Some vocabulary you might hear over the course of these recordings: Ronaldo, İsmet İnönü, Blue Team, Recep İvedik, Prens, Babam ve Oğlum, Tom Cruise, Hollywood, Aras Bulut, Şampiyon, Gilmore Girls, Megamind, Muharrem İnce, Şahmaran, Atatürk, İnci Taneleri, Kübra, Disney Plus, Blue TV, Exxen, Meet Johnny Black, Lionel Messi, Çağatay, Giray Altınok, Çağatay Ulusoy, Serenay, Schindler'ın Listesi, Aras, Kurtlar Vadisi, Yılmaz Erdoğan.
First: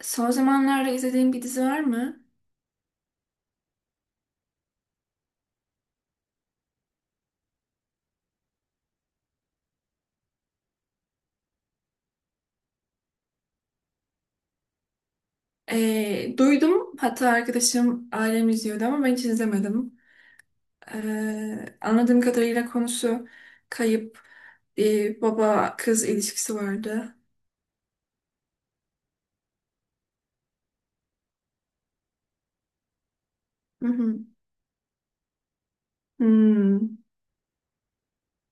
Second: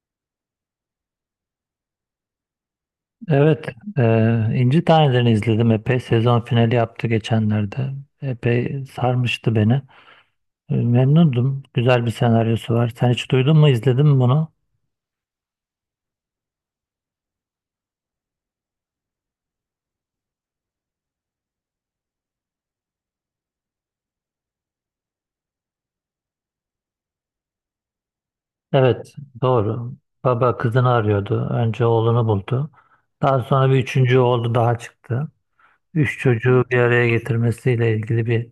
Son zamanlarda izlediğim bir dizi var mı? Evet, e, İnci Taneleri'ni izledim. Epey sezon finali yaptı geçenlerde. Epey sarmıştı beni. Memnundum. Güzel bir senaryosu var. Sen hiç duydun mu, izledin mi bunu? Duydum. Hatta arkadaşım ailem izliyordu ama ben hiç izlemedim. Anladığım kadarıyla konusu kayıp bir baba kız ilişkisi vardı. Evet, doğru. Baba kızını arıyordu. Önce oğlunu buldu. Daha sonra bir Hı hı. üçüncü oğlu daha çıktı. Üç çocuğu bir Hmm, araya getirmesiyle ilgili bir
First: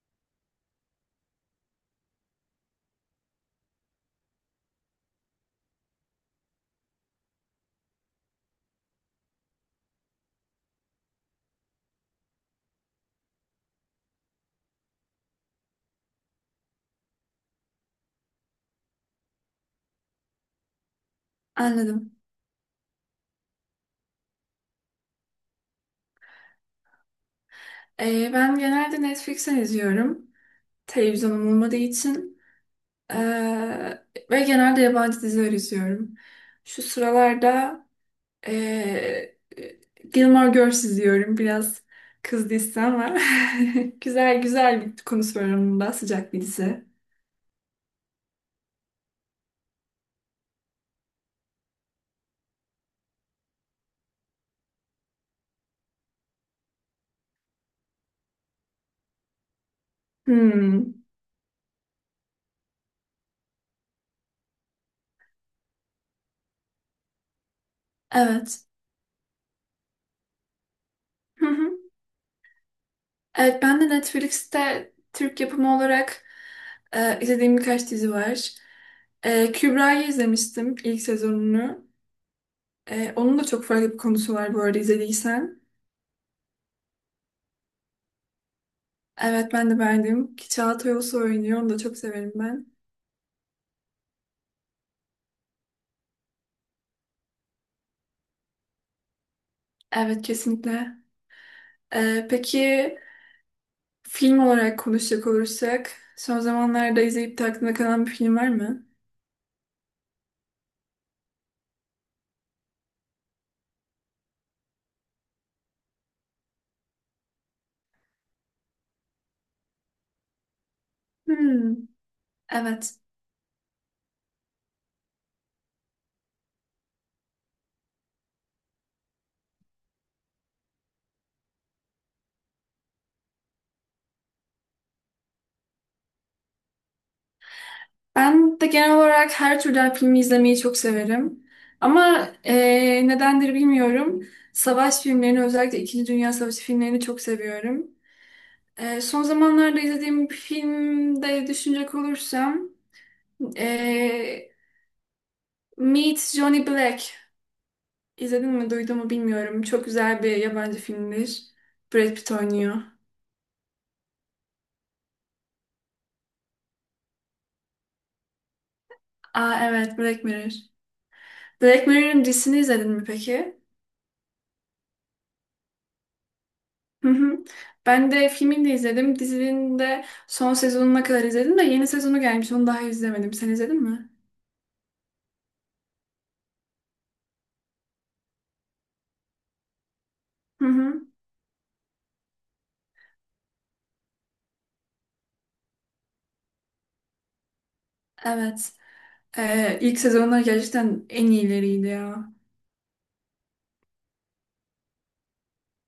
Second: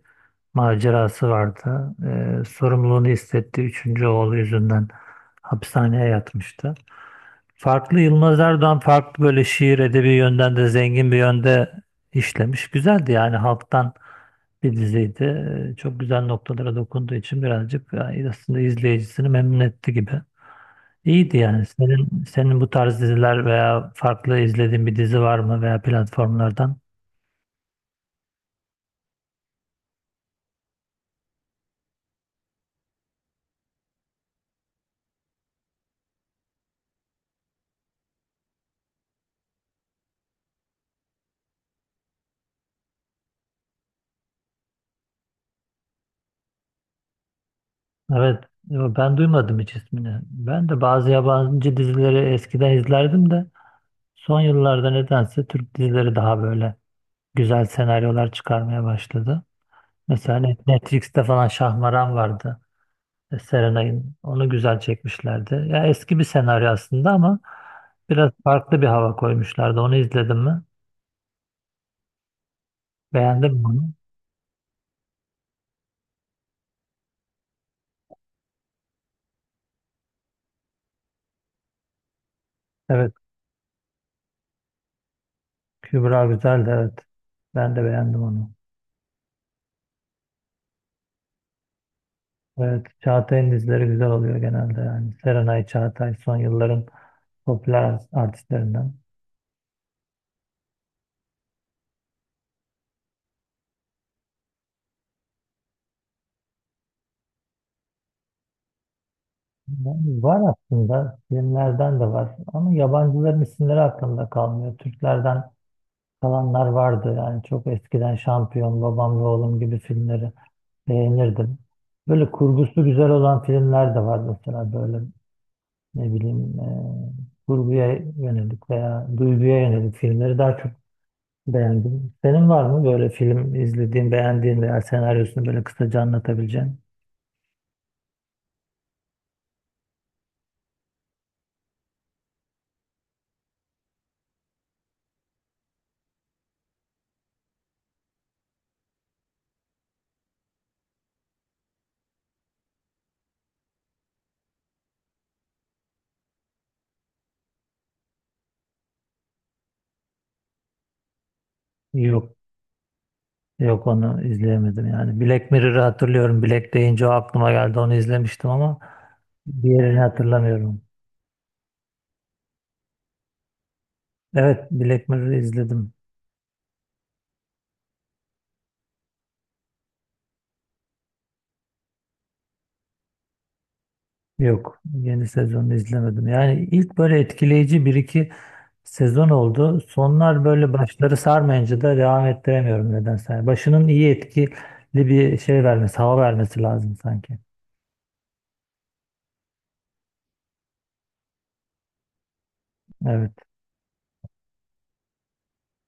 macerası vardı. Sorumluluğunu hissettiği üçüncü oğlu yüzünden hapishaneye yatmıştı. Farklı Yılmaz Erdoğan farklı böyle şiir edebi yönden de zengin bir yönde işlemiş. Güzeldi, yani halktan bir diziydi. Çok güzel noktalara dokunduğu için birazcık, yani aslında izleyicisini memnun etti gibi. İyiydi yani. anladım. Senin bu tarz diziler veya farklı izlediğin bir dizi var mı veya platformlardan? Ben genelde Netflix'ten izliyorum. Televizyonum olmadığı için. Ee, Ve genelde yabancı diziler izliyorum. Şu sıralarda Ee, Gilmore Girls izliyorum. Biraz kız dizisi ama güzel bir konusu var onun da, sıcak bir dizi. Evet, yo, ben duymadım hiç ismini. Ben de bazı yabancı dizileri eskiden izlerdim de son yıllarda nedense Türk dizileri daha böyle güzel senaryolar çıkarmaya başladı. Mesela hani Hmm, Netflix'te falan Şahmaran vardı. Serenay'ın. Onu güzel çekmişlerdi. Ya eski bir senaryo aslında ama biraz evet. farklı bir hava koymuşlardı. Onu izledim mi? Hı hı. Beğendim Evet, mi ben de onu? Netflix'te Türk yapımı olarak izlediğim birkaç dizi var. Kübra'yı izlemiştim, ilk sezonunu. Evet, Onun da çok farklı bir konusu var bu arada, izlediysen. Kübra güzeldi, evet. Ben de beğendim onu. Evet, ben de beğendim. Ki Çağatay Ulusoy oynuyor. Onu da çok severim ben. Evet, Çağatay'ın dizileri güzel oluyor genelde yani. Serenay Çağatay son yılların popüler artistlerinden. Evet, kesinlikle. Peki, film olarak konuşacak olursak, son zamanlarda izleyip de aklında kalan bir film var mı? Yani var aslında, filmlerden de var ama yabancıların isimleri aklımda kalmıyor. Türklerden kalanlar vardı, yani çok eskiden Şampiyon, Babam ve Oğlum gibi filmleri beğenirdim. Hmm, Böyle kurgusu evet. güzel olan filmler de var, mesela böyle ne bileyim kurguya yönelik veya duyguya yönelik filmleri daha çok beğendim. Senin var mı böyle film izlediğin, beğendiğin veya senaryosunu böyle kısaca anlatabileceğin? Ben de genel olarak her türden filmi izlemeyi çok severim. Ama nedendir bilmiyorum. Savaş filmlerini, özellikle İkinci Dünya Savaşı filmlerini çok seviyorum. Son zamanlarda izlediğim bir filmde düşünecek olursam, eee Meet Johnny Black. İzledin mi, duydun mu bilmiyorum. Çok güzel bir yabancı filmdir. Brad Pitt Yok, oynuyor. yok onu izleyemedim yani. Black Mirror'ı hatırlıyorum. Black deyince o aklıma geldi. Onu izlemiştim ama Aa evet, diğerini Black Mirror. hatırlamıyorum. Black Mirror'ın dizisini izledin mi peki? Evet, Black Mirror'ı izledim. Hı hı. Ben de filmini de izledim. Dizinin de son sezonuna kadar izledim de yeni sezonu gelmiş. Onu daha izlemedim. Sen izledin mi? Yok, yeni sezonu izlemedim. Yani ilk böyle etkileyici bir iki sezon oldu. Sonlar Hı böyle hı. başları sarmayınca da devam ettiremiyorum nedense. Yani başının iyi etkili bir şey vermesi, hava vermesi lazım sanki. Evet. İlk sezonlar gerçekten en iyileriydi ya. Evet.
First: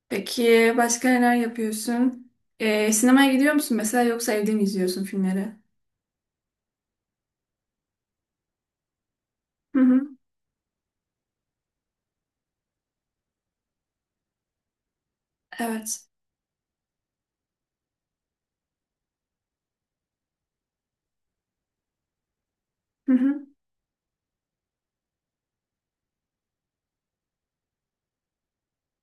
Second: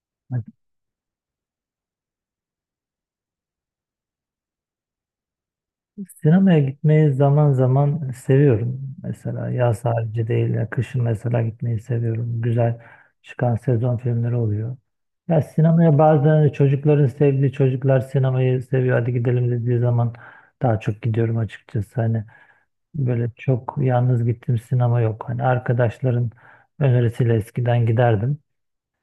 Peki başka neler yapıyorsun? Sinemaya gidiyor musun mesela, yoksa evde mi izliyorsun filmleri? Sinemaya gitmeyi zaman zaman seviyorum. Mesela Hı yaz hı. harici değil, ya kışın mesela gitmeyi seviyorum. Güzel çıkan sezon filmleri oluyor. Ya sinemaya Evet. bazen çocukların sevdiği, çocuklar sinemayı seviyor, hadi gidelim dediği zaman daha çok gidiyorum açıkçası. Hani Hı böyle hı. çok yalnız gittiğim sinema yok. Hani arkadaşların önerisiyle eskiden giderdim.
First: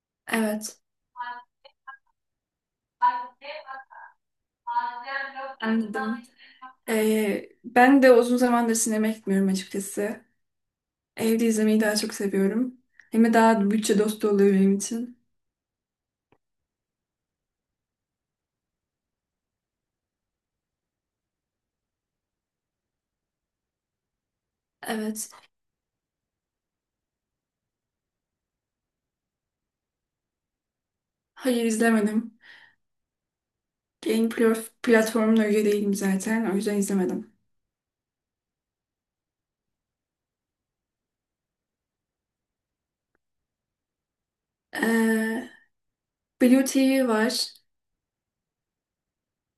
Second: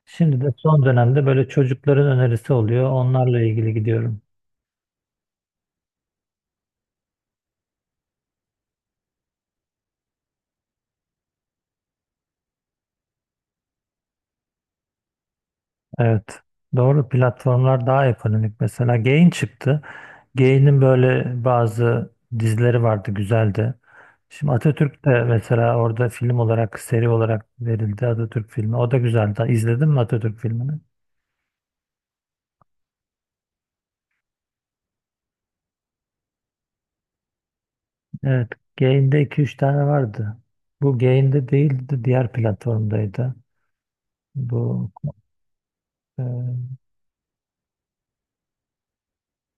Şimdi de Evet. son dönemde böyle çocukların önerisi oluyor. Onlarla ilgili gidiyorum. Anladım. Ben de uzun zamandır sinemaya gitmiyorum açıkçası. Evde izlemeyi daha çok seviyorum. Hem de daha bütçe dostu oluyor benim için. Evet. Doğru, platformlar daha ekonomik. Mesela Gain çıktı. Gain'in böyle bazı dizileri vardı, güzeldi. Şimdi Atatürk de Evet. mesela orada film olarak, seri olarak verildi Atatürk filmi. O da güzeldi. İzledin mi Atatürk filmini? Hayır, izlemedim. Platformuna üye değilim zaten. O yüzden izlemedim. Evet. Gain'de iki üç tane vardı. Bu Gain'de değildi. Diğer platformdaydı. Bu Ee, e, Blue TV var.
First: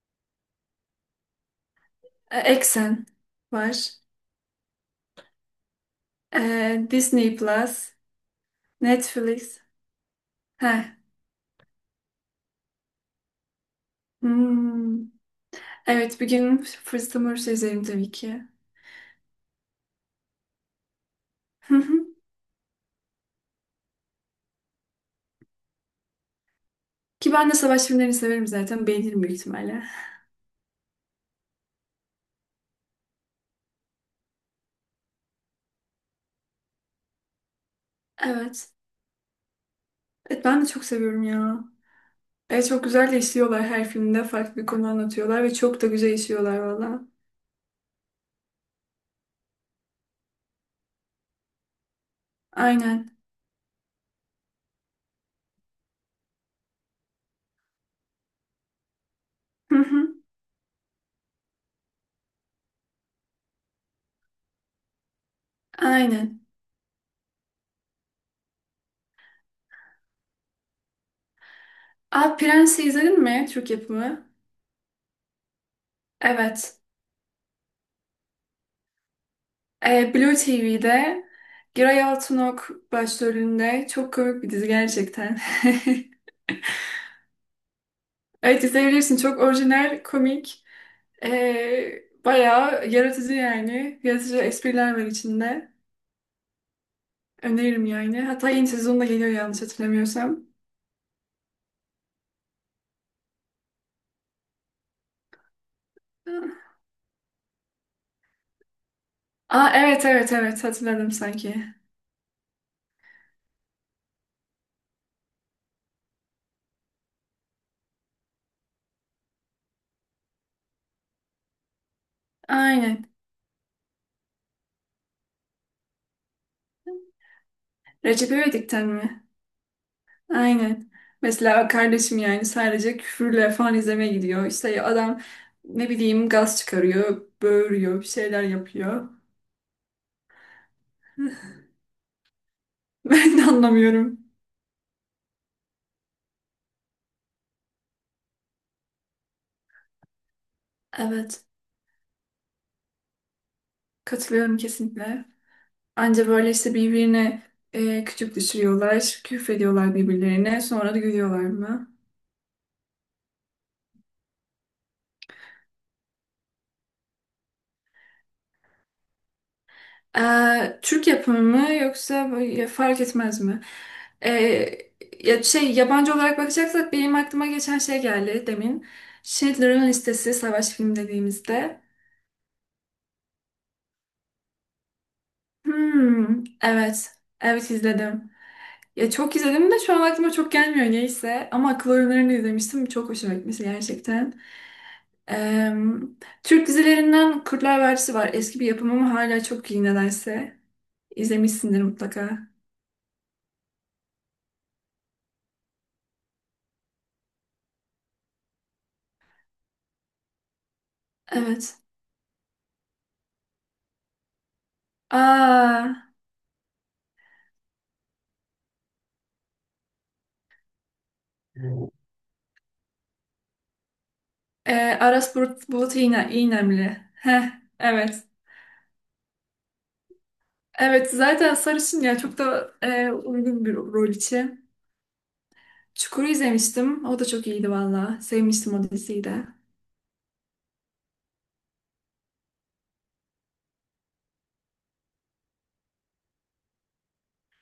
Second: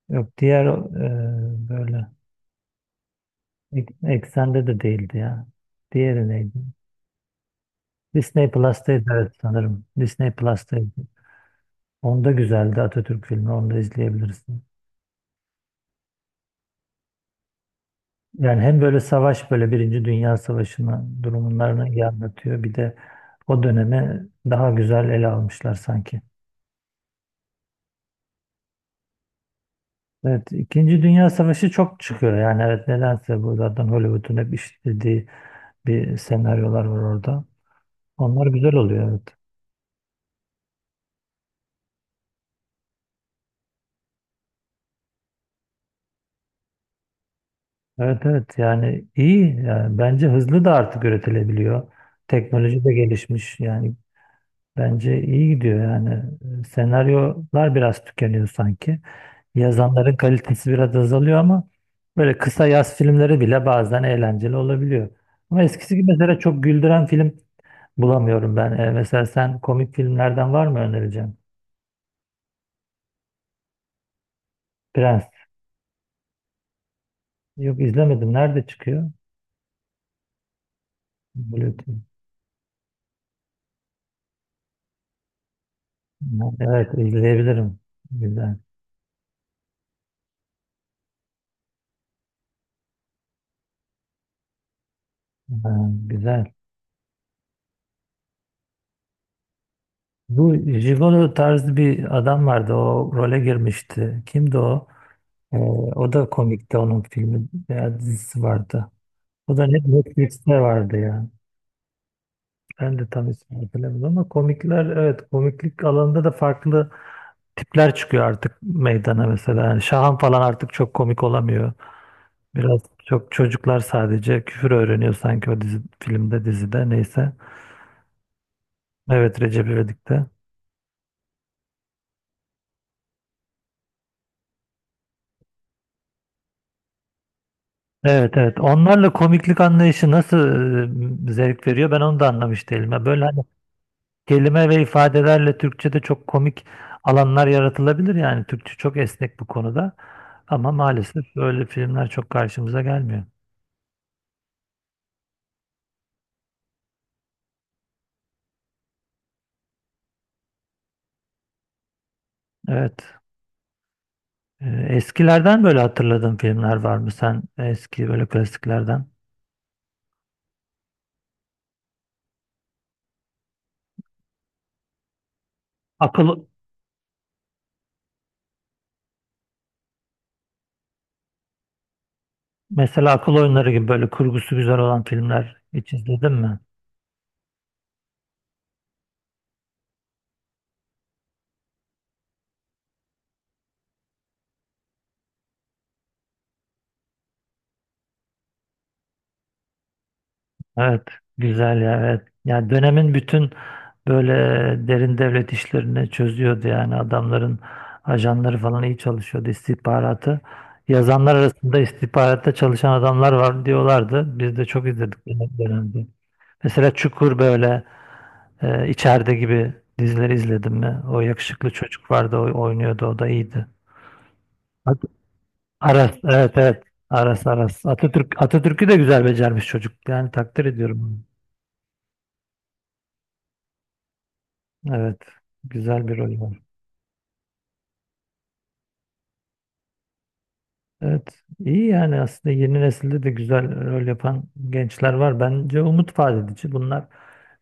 yok diğer böyle Exxen var. Eksende de değildi ya. Diğeri neydi? Disney Plus. Disney Plus'taydı, evet Netflix. sanırım. Disney Heh. Plus'taydı. Onda güzeldi Atatürk filmi. Onu da izleyebilirsin. Hmm. Evet, bir gün fırsatım olursa izlerim tabii ki. Yani hem böyle savaş, böyle Birinci Dünya Savaşı'na Hı durumlarını iyi hı. anlatıyor. Bir de o dönemi daha güzel ele almışlar sanki. Ki ben de savaş filmlerini severim zaten. Beğenirim büyük ihtimalle. Evet, İkinci Dünya Savaşı çok çıkıyor. Yani evet, nedense bu zaten Hollywood'un hep işlediği bir senaryolar var orada. Onlar Evet. güzel oluyor, evet. Evet, ben de çok seviyorum ya. Evet, çok güzel de işliyorlar her filmde. Farklı bir konu anlatıyorlar ve çok da güzel işliyorlar valla. Evet evet, yani iyi, yani bence hızlı da artık üretilebiliyor. Teknoloji de Aynen. gelişmiş yani. Bence iyi gidiyor yani. Senaryolar biraz tükeniyor sanki. Hı hı. Yazanların kalitesi biraz azalıyor ama böyle kısa yaz filmleri bile bazen eğlenceli olabiliyor. Ama eskisi gibi mesela Aynen. çok güldüren film bulamıyorum ben. Mesela sen komik filmlerden var mı önereceğim? Aa, Prens'i izledin mi? Türk yapımı. Prens. Evet. Yok, izlemedim. Nerede çıkıyor? Blue TV'de Blue Giray Team. Altınok başrolünde. Çok komik bir dizi gerçekten. Evet, izleyebilirim. Güzel. Evet, izleyebilirsin. Çok orijinal, komik. Bayağı yaratıcı yani. Yaratıcı espriler var Ha, içinde. güzel. Öneririm yani. Hatta yeni sezonda geliyor, yanlış hatırlamıyorsam. Bu Gigolo tarzı bir adam vardı. O role girmişti. Kimdi o? Ee, O da komikti, onun filmi veya dizisi vardı. O da Aa evet evet Netflix'te evet, vardı hatırladım ya. sanki. Ben de tam ismini hatırlamıyorum ama komikler, evet komiklik alanında da farklı tipler çıkıyor artık meydana mesela. Yani Şahan falan artık çok komik olamıyor. Biraz Aynen. çok, çocuklar sadece küfür öğreniyor sanki o dizi, filmde, dizide neyse. Recep İvedik'ten mi? Evet, Recep İvedik'te. Aynen. Mesela kardeşim yani sadece küfürle falan izlemeye gidiyor. İşte adam, ne bileyim, gaz çıkarıyor, böğürüyor, bir Evet şeyler evet, yapıyor. onlarla komiklik anlayışı nasıl zevk veriyor, ben onu da anlamış değilim. Ya böyle Ben hani de anlamıyorum. kelime ve ifadelerle Türkçe'de çok komik alanlar yaratılabilir yani. Türkçe çok esnek bu konuda. Ama maalesef Evet, böyle filmler çok karşımıza gelmiyor. katılıyorum kesinlikle. Anca böyle işte birbirine küçük düşürüyorlar, küfrediyorlar birbirlerine, sonra da gülüyorlar mı? Evet. Eskilerden böyle hatırladığın filmler var mı sen? Eski böyle klasiklerden. Türk yapımı mı, yoksa böyle fark etmez mi? Ee, Ya şey, yabancı olarak Akıl, bakacaksak benim aklıma geçen şey geldi demin. Schindler'ın Listesi, savaş filmi dediğimizde. Mesela akıl oyunları gibi böyle kurgusu güzel olan filmler hiç izledin Hmm, mi? evet. Evet, izledim. Ya çok izledim de şu an aklıma çok gelmiyor, neyse. Ama akıl oyunlarını izlemiştim. Çok hoşuma gitmişti gerçekten. Ee, Türk dizilerinden Kurtlar Vadisi var. Eski bir yapım ama hala çok iyi nedense. Evet, güzel İzlemişsindir ya, evet. mutlaka. Yani dönemin bütün böyle derin devlet işlerini çözüyordu, yani adamların ajanları falan iyi çalışıyordu, istihbaratı. Yazanlar arasında Evet. istihbaratta çalışan adamlar var diyorlardı. Biz de çok izledik Aa. dönemde. Mesela Çukur, böyle içeride gibi dizileri izledim mi? O yakışıklı çocuk vardı, o oynuyordu, o da iyiydi. Ee, At- Aras Bulut, Bulut Aras, İğne, evet evet. İğnemli. Heh, Aras. evet. Atatürk'ü de güzel becermiş çocuk. Yani takdir Evet, ediyorum. zaten sarışın ya, çok da uygun bir rol için. Evet. Güzel bir Çukur'u rol var. izlemiştim. O da çok iyiydi valla. Sevmiştim o diziyi de. Evet, iyi yani aslında yeni nesilde de güzel rol yapan gençler var. Bence umut vaat edici. Bunlar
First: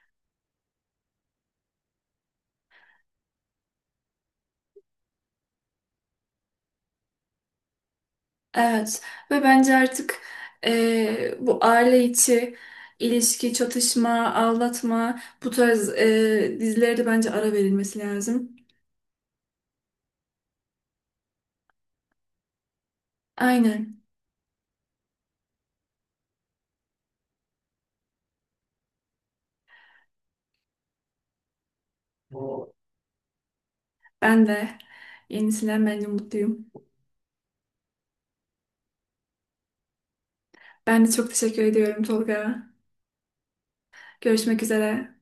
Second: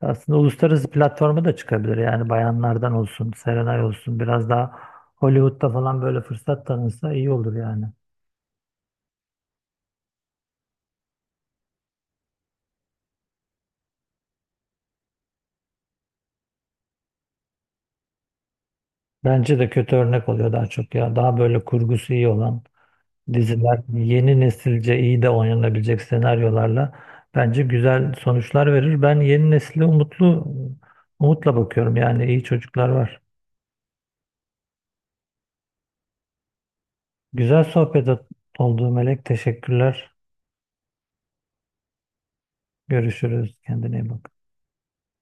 aslında uluslararası platforma da çıkabilir. Yani bayanlardan olsun, Serenay olsun biraz daha Hollywood'da falan böyle fırsat tanınsa iyi olur yani. Evet, ve bence artık bu aile içi ilişki, çatışma, aldatma, bu tarz dizilere de bence ara verilmesi lazım. Bence de kötü örnek oluyor daha çok ya. Daha böyle kurgusu iyi olan diziler, Aynen. yeni nesilce iyi de oynanabilecek senaryolarla bence güzel sonuçlar verir. Ben yeni nesile umutla bakıyorum. Yani iyi çocuklar var. Ben de. Yenisinden bence mutluyum. Güzel sohbet oldu Melek. Teşekkürler. Ben de çok teşekkür ediyorum Tolga. Görüşürüz. Kendine iyi bak. Görüşmek üzere.